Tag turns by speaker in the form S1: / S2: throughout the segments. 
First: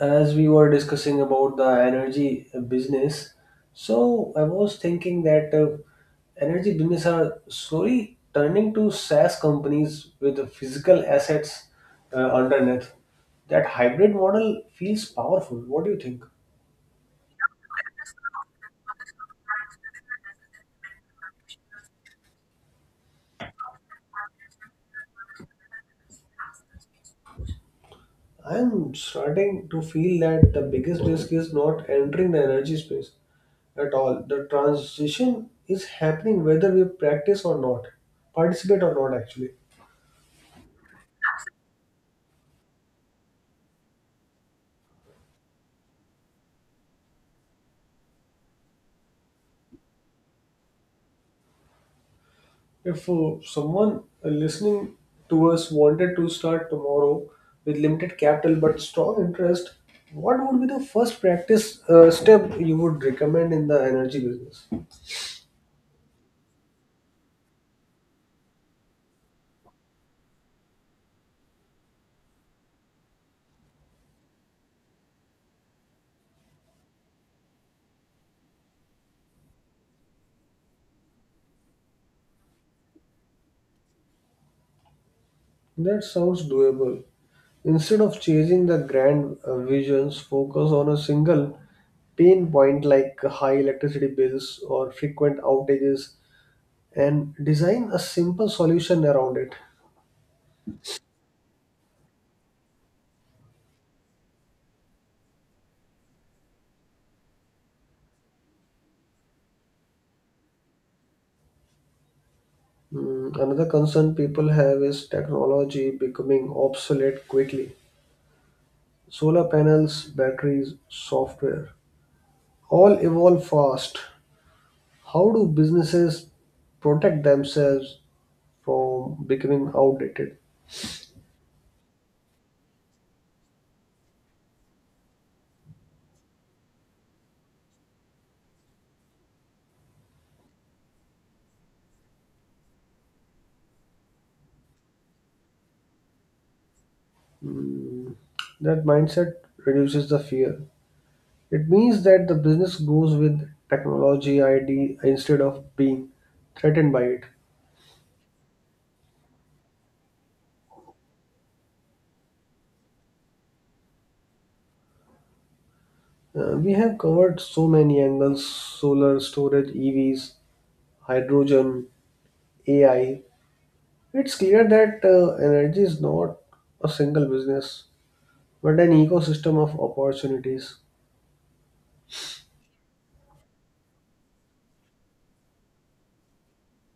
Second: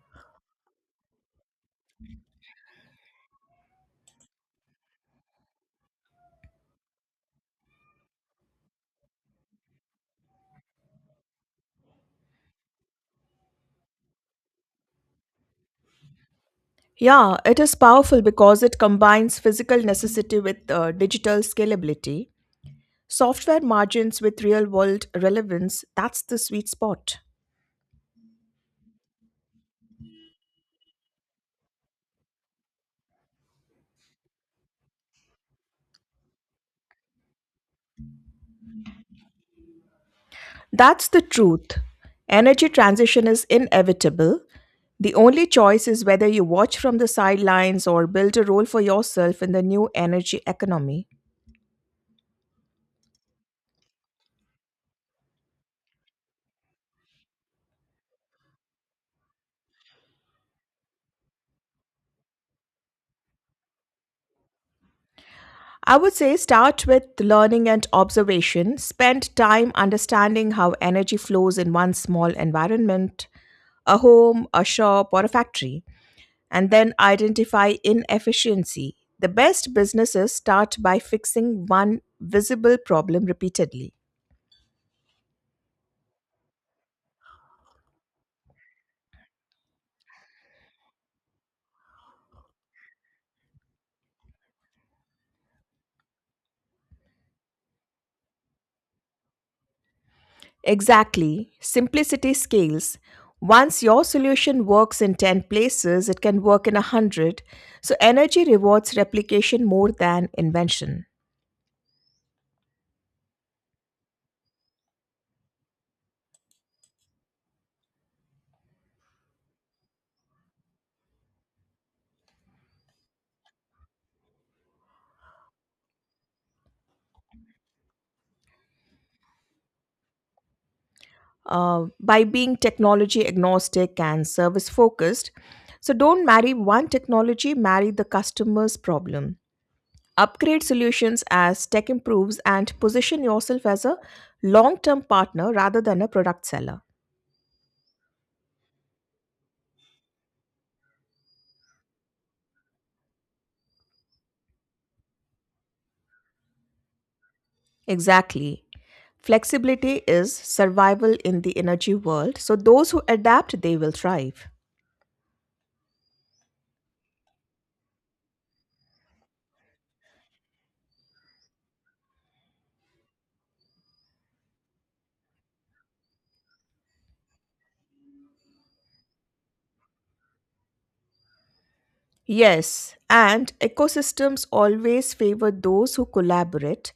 S1: As we were discussing about the energy business, so I was thinking that energy business are slowly turning to SaaS companies with the physical assets underneath. That hybrid model feels powerful. What do you think?
S2: Yeah, it is powerful because it combines physical necessity with digital scalability, software margins with real world relevance. That's the sweet spot.
S1: I am starting to feel that the biggest risk is not entering the energy space at all. The transition is happening whether we practice or not, participate or not, actually.
S2: That's the truth. Energy transition is inevitable. The only choice is whether you watch from the sidelines or build a role for yourself in the new energy economy.
S1: If someone listening to us wanted to start tomorrow with limited capital but strong interest, what would be the first practice step you would recommend in the energy business?
S2: I would say start with learning and observation. Spend time understanding how energy flows in one small environment, a home, a shop, or a factory, and then identify inefficiency. The best businesses start by fixing one visible problem repeatedly.
S1: That sounds doable. Instead of chasing the grand visions, focus on a single pain point like high electricity bills or frequent outages and design a simple solution around it.
S2: Exactly, simplicity scales. Once your solution works in 10 places, it can work in a 100. So, energy rewards replication more than invention.
S1: Another concern people have is technology becoming obsolete quickly. Solar panels, batteries, software all evolve fast. How do businesses protect themselves from becoming outdated?
S2: By being technology agnostic and service focused, so don't marry one technology, marry the customer's problem. Upgrade solutions as tech improves and position yourself as a long term partner rather than a product seller.
S1: Mm. That mindset reduces the fear. It means that the business goes with technology ID instead of being threatened by it.
S2: Exactly. Flexibility is survival in the energy world, so those who adapt, they will thrive.
S1: We have covered so many angles, solar, storage, EVs, hydrogen, AI. It's clear that energy is not a single business, but an ecosystem of opportunities.
S2: Yes, and ecosystems always favor those who collaborate.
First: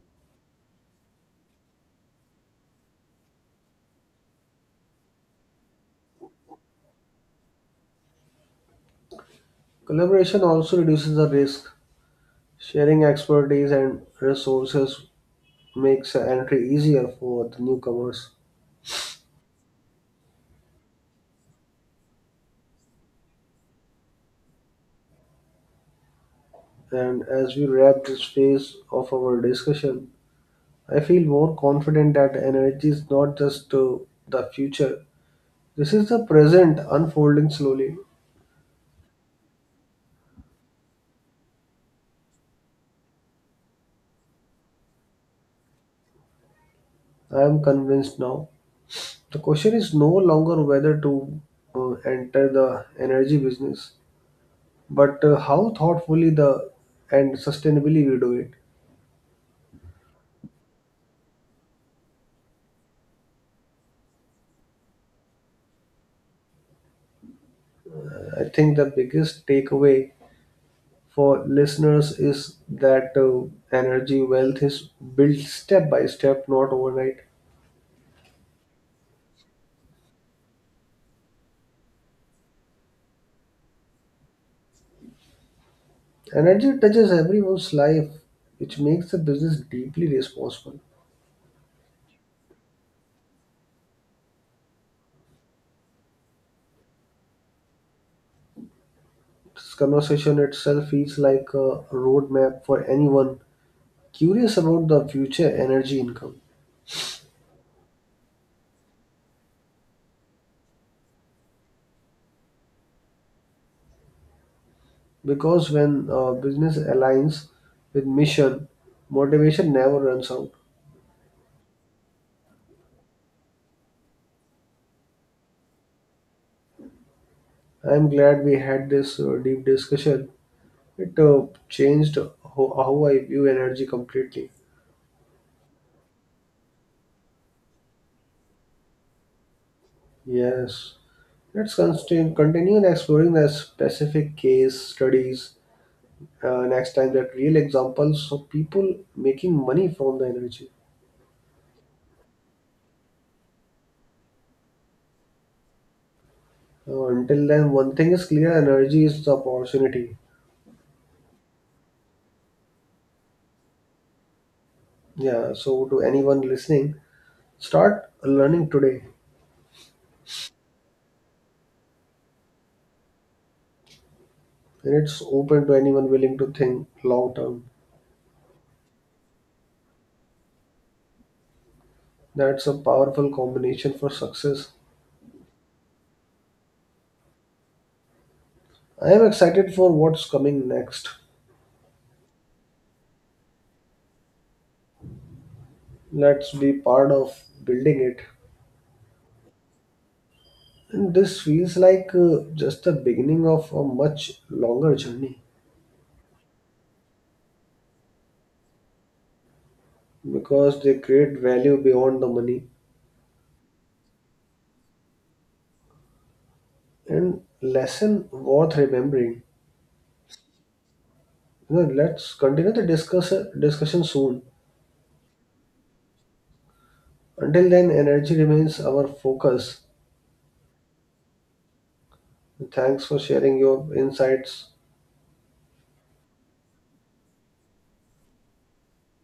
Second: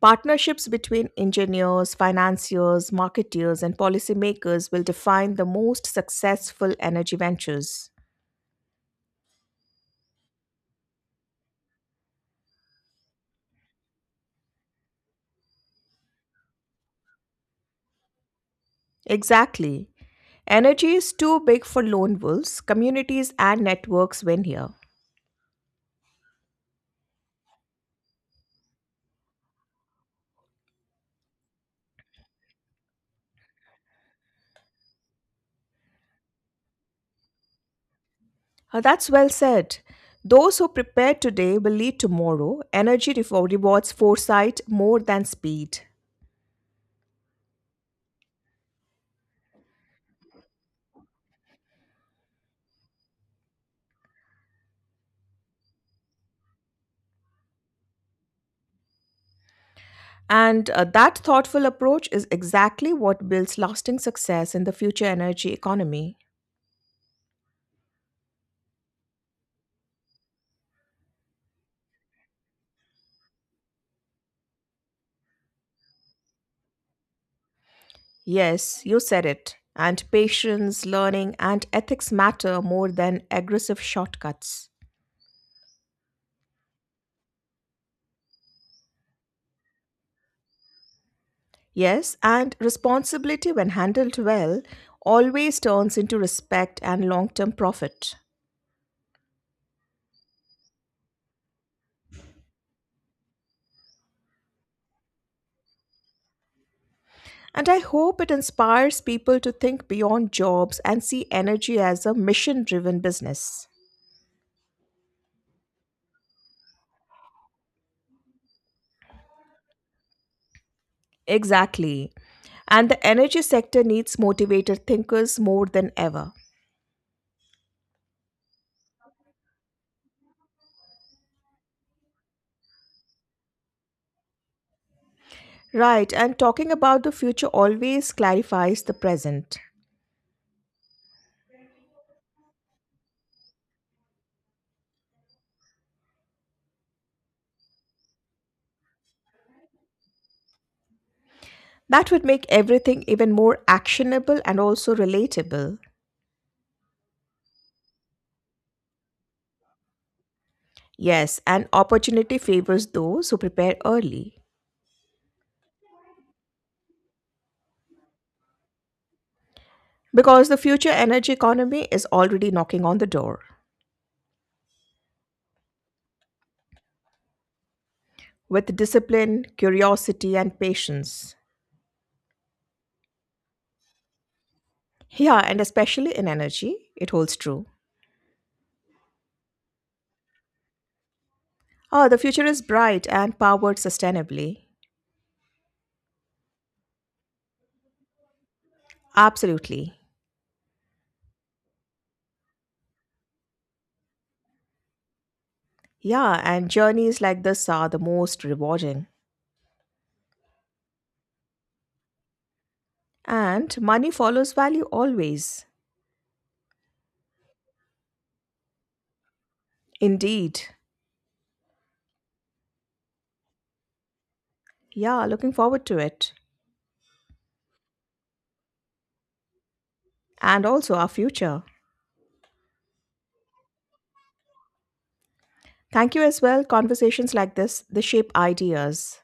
S2: Partnerships between engineers, financiers, marketeers, and policymakers will define the most successful energy ventures.
S1: Collaboration also reduces the risk. Sharing expertise and resources makes entry easier for the newcomers.
S2: Exactly. Energy is too big for lone wolves. Communities and networks win here.
S1: And as we wrap this phase of our discussion, I feel more confident that energy is not just the future. This is the present unfolding slowly.
S2: That's well said. Those who prepare today will lead tomorrow. Energy rewards foresight more than speed.
S1: I am convinced now. The question is no longer whether to enter the energy business, but how thoughtfully the and sustainably we do it.
S2: And that thoughtful approach is exactly what builds lasting success in the future energy economy.
S1: I think the biggest takeaway for listeners is that energy wealth is built step by step, not overnight.
S2: Yes, you said it. And patience, learning, and ethics matter more than aggressive shortcuts.
S1: Energy touches everyone's life, which makes the business deeply responsible.
S2: Yes, and responsibility, when handled well, always turns into respect and long term profit.
S1: This conversation itself feels like a roadmap for anyone curious about the future energy income.
S2: And I hope it inspires people to think beyond jobs and see energy as a mission driven business.
S1: Because when business aligns with mission, motivation never runs out.
S2: Exactly. And the energy sector needs motivated thinkers more than ever.
S1: I'm glad we had this deep discussion. It changed how I view energy completely.
S2: Right, and talking about the future always clarifies the present.
S1: Yes. Let's continue in exploring the specific case studies next time, that real examples of people making money from the energy.
S2: That would make everything even more actionable and also relatable.
S1: Until then, one thing is clear, energy is the opportunity.
S2: Yes, and opportunity favors those who prepare early
S1: Yeah, so to anyone listening, start learning today.
S2: because the future energy economy is already knocking on the door
S1: And it's open to anyone willing to think long term.
S2: with discipline, curiosity, and patience.
S1: That's a powerful combination for success.
S2: Yeah, and especially in energy, it holds true.
S1: I am excited for what's coming next.
S2: Oh, the future is bright and powered sustainably.
S1: Let's be part of building it.
S2: Absolutely.
S1: And this feels like just the beginning of a much longer journey,
S2: Yeah, and journeys like this are the most rewarding.
S1: because they create value beyond the money
S2: And money follows value always.
S1: and lesson worth remembering.
S2: Indeed.
S1: You know, let's continue the discussion soon.
S2: Yeah, looking forward to it.
S1: Until then, energy remains our focus.
S2: And also our future.
S1: Thanks for sharing your insights.
S2: Thank you as well. Conversations like this, they shape ideas.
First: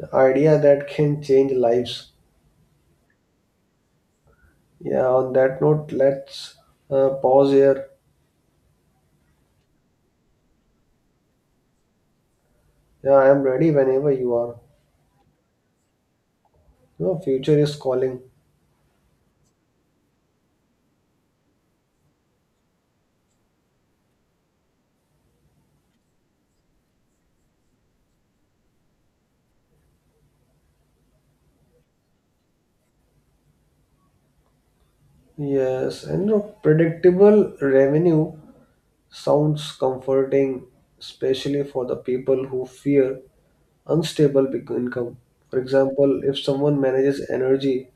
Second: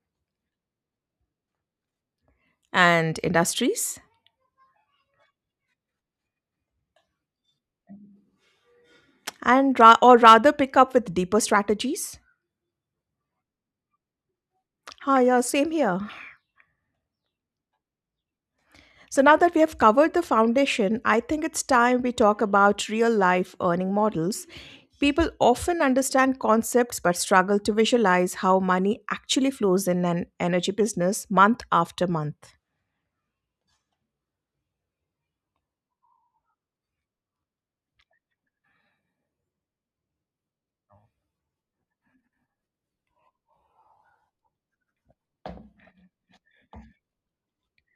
S1: The idea that can change lives.
S2: And industries?
S1: Yeah, on that note, let's pause here.
S2: Or rather pick up with deeper strategies.
S1: Yeah, I am ready whenever you are.
S2: Hi, yeah, same here.
S1: No, future is calling.
S2: So now that we have covered the foundation, I think it's time we talk about real life earning models. People often understand concepts but struggle to visualize how money actually flows in an energy business month after month.
S1: Yes, and no, predictable revenue sounds comforting, especially for the people who fear income. For example, if someone manages energy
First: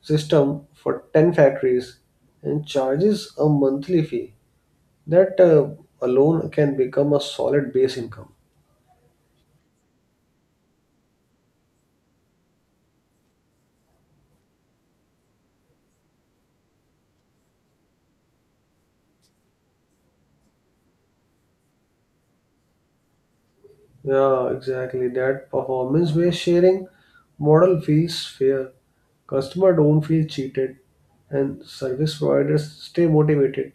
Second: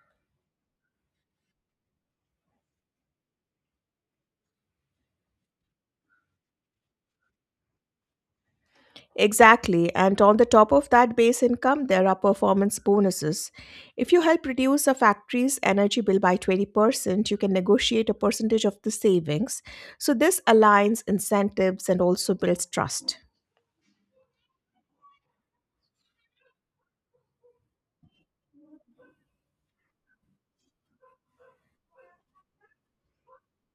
S1: system for 10 factories and charges a monthly fee, that alone can become a solid base income.
S2: Exactly, and on the top of that base income, there are performance bonuses. If you help reduce a factory's energy bill by 20%, you can negotiate a percentage of the savings. So, this aligns incentives and also builds trust.
S1: Yeah, exactly. That performance-based sharing model feels fair. Customer don't feel cheated, and service providers stay motivated.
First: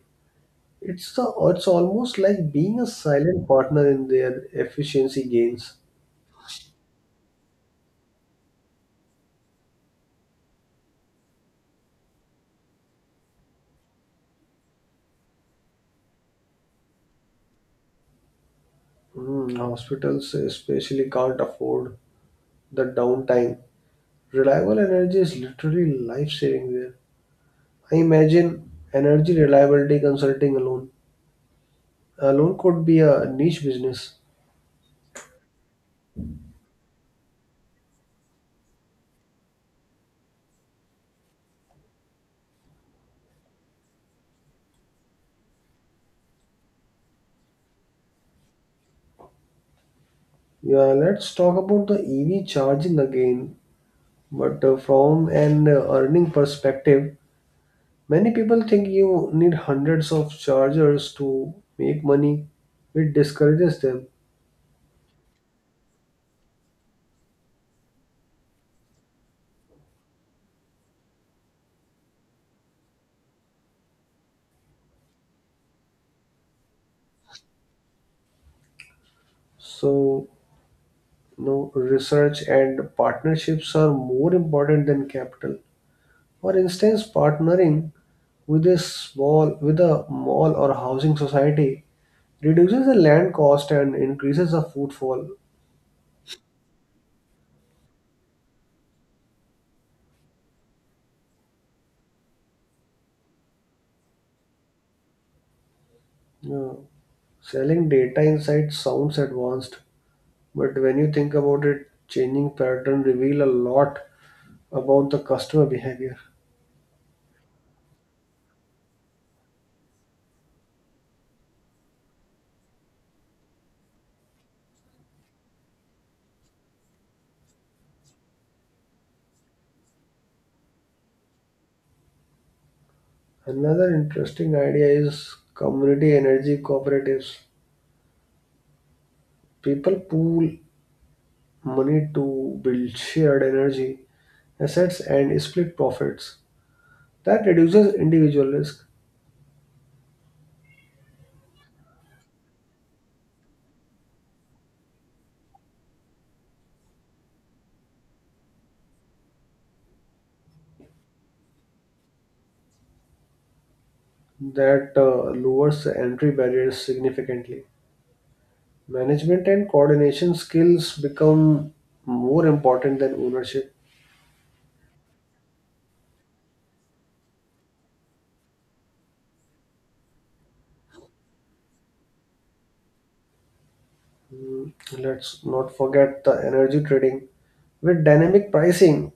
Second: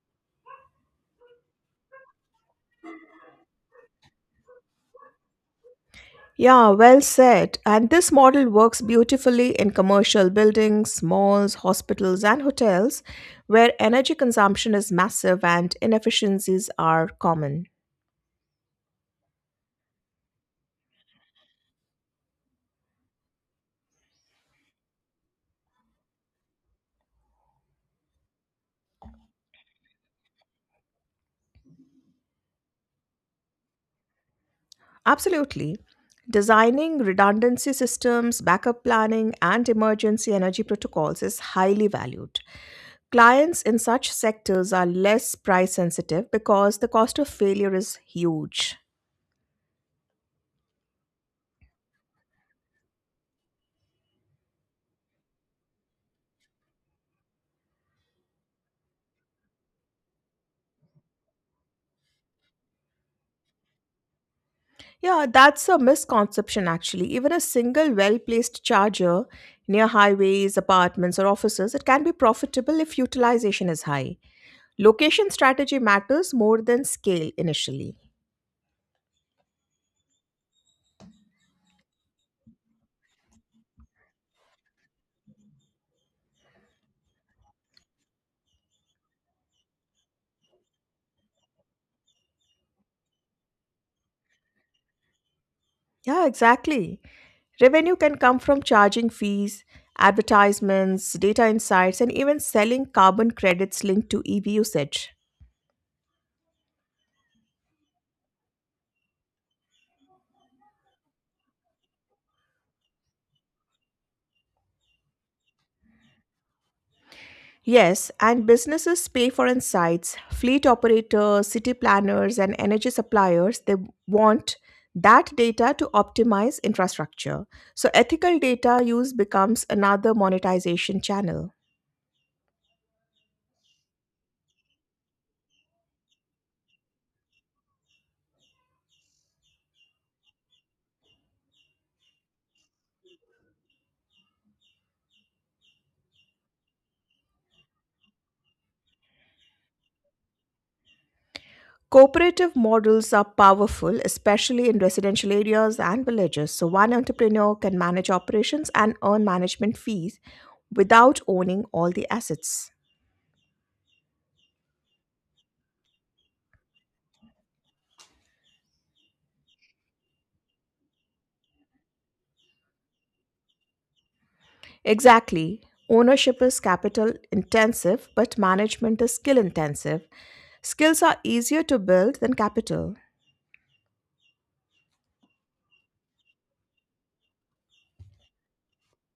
S1: It's the, it's almost like being a silent partner in their efficiency gains.
S2: Yeah, well said. And this model works beautifully in commercial buildings, malls, hospitals, and hotels where energy consumption is massive and inefficiencies are common.
S1: Hmm, hospitals especially can't afford the downtime. Reliable energy is literally life-saving there. I imagine energy reliability consulting alone could be a niche business.
S2: Absolutely. Designing redundancy systems, backup planning, and emergency energy protocols is highly valued. Clients in such sectors are less price sensitive because the cost of failure is huge.
S1: Yeah, let's talk about the EV charging again. But from an earning perspective, many people think you need hundreds of chargers to make money. It discourages them.
S2: Yeah, that's a misconception actually. Even a single well placed charger near highways, apartments, or offices, it can be profitable if utilization is high. Location strategy matters more than scale initially.
S1: So, you know, research and partnerships are more important than capital. For instance, partnering with a mall or housing society reduces the land cost and increases the footfall.
S2: Yeah, exactly. Revenue can come from charging fees, advertisements, data insights, and even selling carbon credits linked to EV usage.
S1: Yeah. Selling data insights sounds advanced, but when you think about it, changing pattern reveal a lot about the customer behavior.
S2: Yes, and businesses pay for insights. Fleet operators, city planners, and energy suppliers, they want that data to optimize infrastructure. So ethical data use becomes another monetization channel.
S1: Another interesting idea is community energy cooperatives. People pool money to build shared energy assets and split profits. That reduces individual risk.
S2: Cooperative models are powerful, especially in residential areas and villages. So, one entrepreneur can manage operations and earn management fees without owning all the assets.
S1: That lowers the entry barriers significantly. Management and coordination skills become more important than ownership.
S2: Exactly. Ownership is capital intensive, but management is skill intensive. Skills are easier to build than capital.
S1: Mm. Let's not forget the energy trading. With dynamic pricing,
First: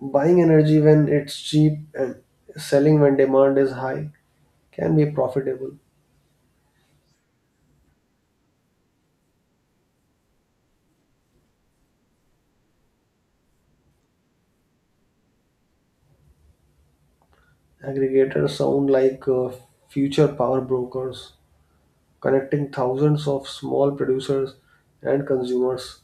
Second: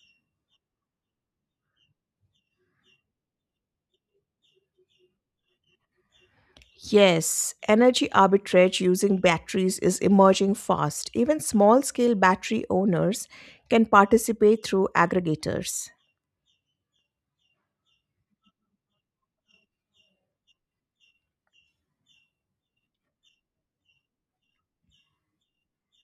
S1: buying energy when it's cheap and selling when demand is high can be profitable.
S2: Yes, energy arbitrage using batteries is emerging fast. Even small scale battery owners can participate through aggregators.
S1: Aggregators sound like future power brokers, connecting thousands of small producers and consumers.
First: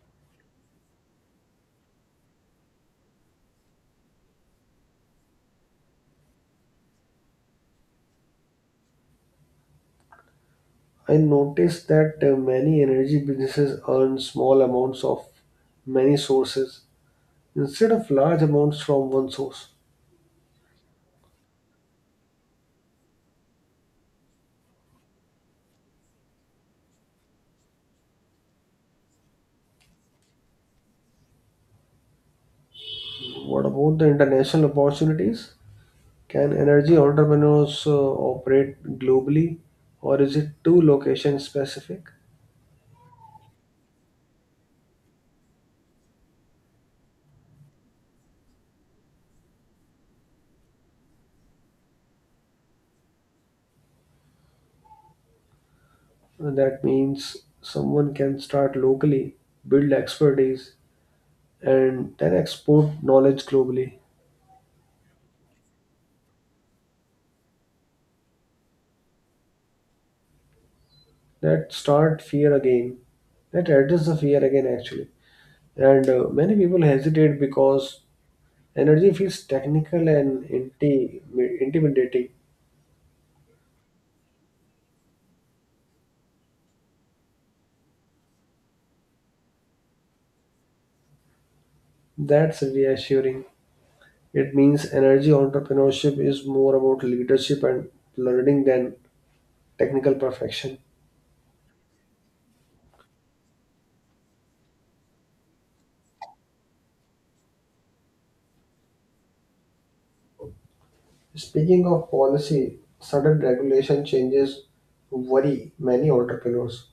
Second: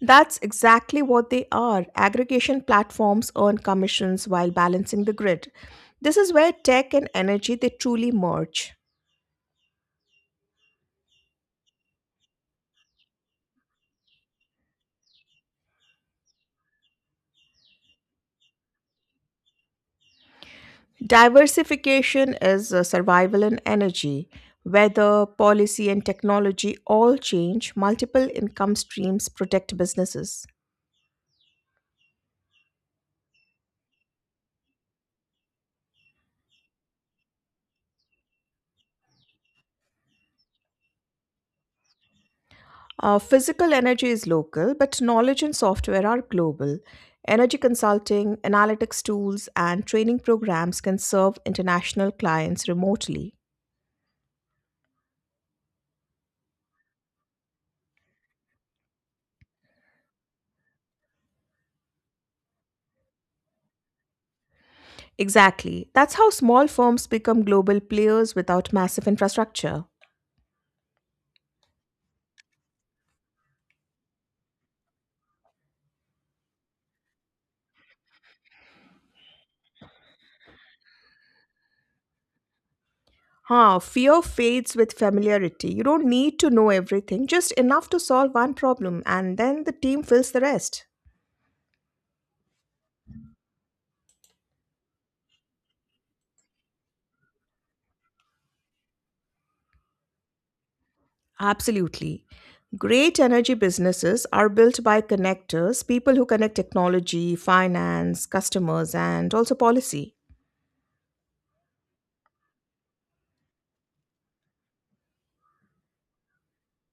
S2: That's exactly what they are. Aggregation platforms earn commissions while balancing the grid. This is where tech and energy they truly merge.
S1: I noticed that many energy businesses earn small amounts of many sources instead of large amounts from one source.
S2: Diversification is survival in energy. Weather, policy, and technology all change. Multiple income streams protect businesses.
S1: What about the international opportunities? Can energy entrepreneurs operate globally, or is it too location specific?
S2: Physical energy is local, but knowledge and software are global. Energy consulting, analytics tools, and training programs can serve international clients remotely.
S1: And that means someone can start locally, build expertise, and then export knowledge globally.
S2: Exactly. That's how small firms become global players without massive infrastructure.
S1: That start fear again. That address the fear again, actually. And many people hesitate because energy feels technical and intimidating.
S2: Huh, fear fades with familiarity. You don't need to know everything, just enough to solve one problem, and then the team fills the rest.
S1: That's reassuring. It means energy entrepreneurship is more about leadership and learning than technical perfection.
S2: Absolutely. Great energy businesses are built by connectors, people who connect technology, finance, customers, and also policy.
S1: Speaking of policy, sudden regulation changes worry many entrepreneurs.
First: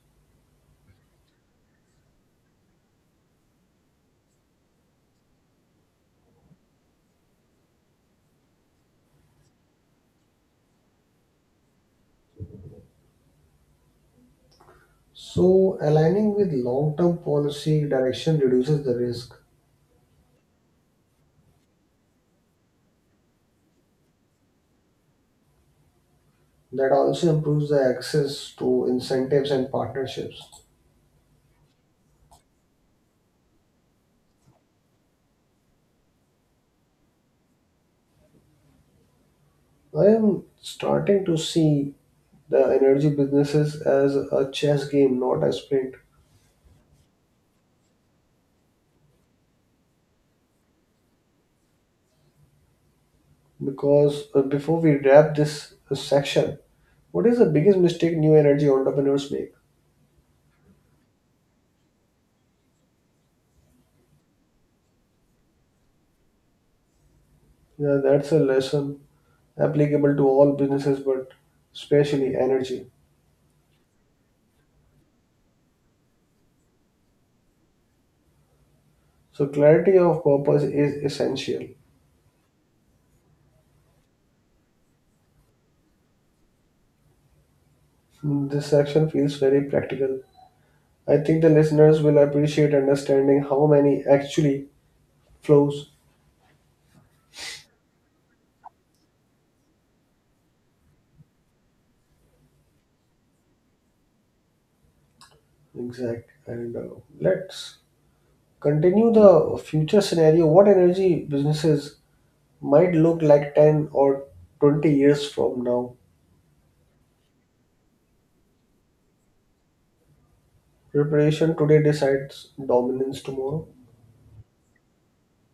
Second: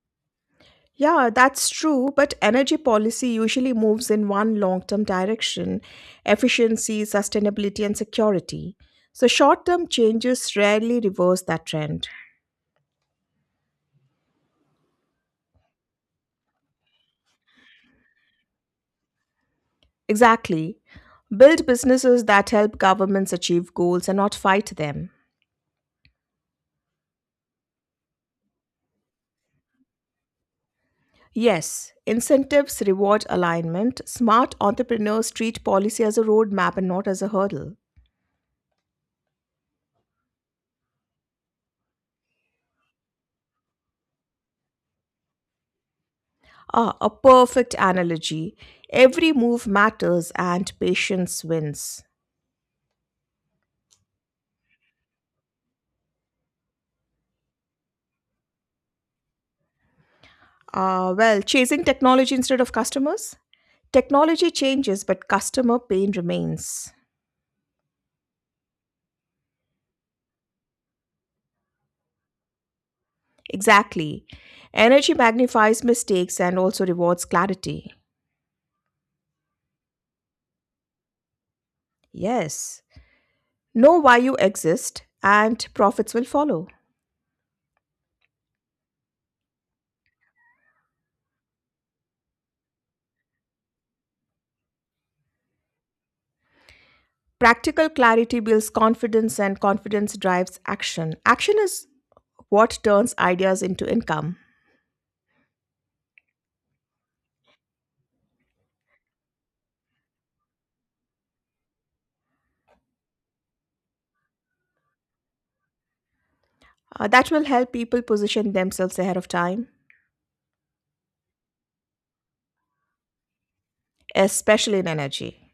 S2: Yeah, that's true, but energy policy usually moves in one long term direction: efficiency, sustainability, and security. So, short term changes rarely reverse that trend.
S1: So, aligning with long term policy direction reduces the risk.
S2: Exactly. Build businesses that help governments achieve goals and not fight them.
S1: That also improves the access to incentives and partnerships.
S2: Yes, incentives reward alignment. Smart entrepreneurs treat policy as a roadmap and not as a hurdle.
S1: I am starting to see the energy businesses as a chess game, not a sprint.
S2: Ah, a perfect analogy. Every move matters and patience wins.
S1: Because before we wrap this section, what is the biggest mistake new energy entrepreneurs make?
S2: Well, chasing technology instead of customers? Technology changes, but customer pain remains.
S1: Yeah, that's a lesson applicable to all businesses, but especially energy.
S2: Exactly. Energy magnifies mistakes and also rewards clarity.
S1: So, clarity of purpose is essential.
S2: Yes. Know why you exist, and profits will follow.
S1: Hmm, this section feels very practical. I think the listeners will appreciate understanding how many actually flows.
S2: Practical clarity builds confidence, and confidence drives action. Action is what turns ideas into income.
S1: Exact. And let's continue the future scenario. What energy businesses might look like 10 or 20 years from now.
S2: That will help people position themselves ahead of time,
S1: Preparation today decides dominance tomorrow.
S2: especially in energy.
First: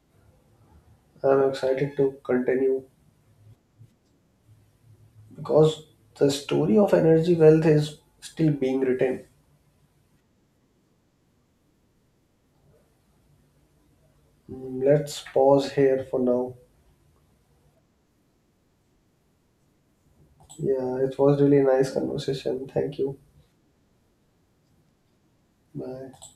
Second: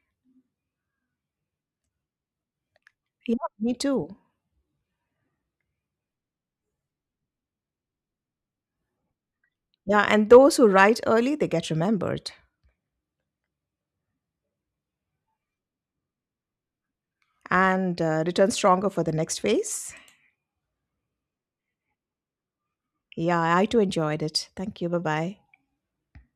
S1: I'm excited to continue
S2: Yeah, me too.
S1: because the story of energy wealth is still being written.
S2: Yeah, and those who write early, they get remembered,
S1: Mm. Let's pause here for now.
S2: and return stronger for the next phase.
S1: Yeah, it was really nice conversation. Thank you.
S2: Yeah, I too enjoyed it. Thank you. Bye bye.
S1: Bye.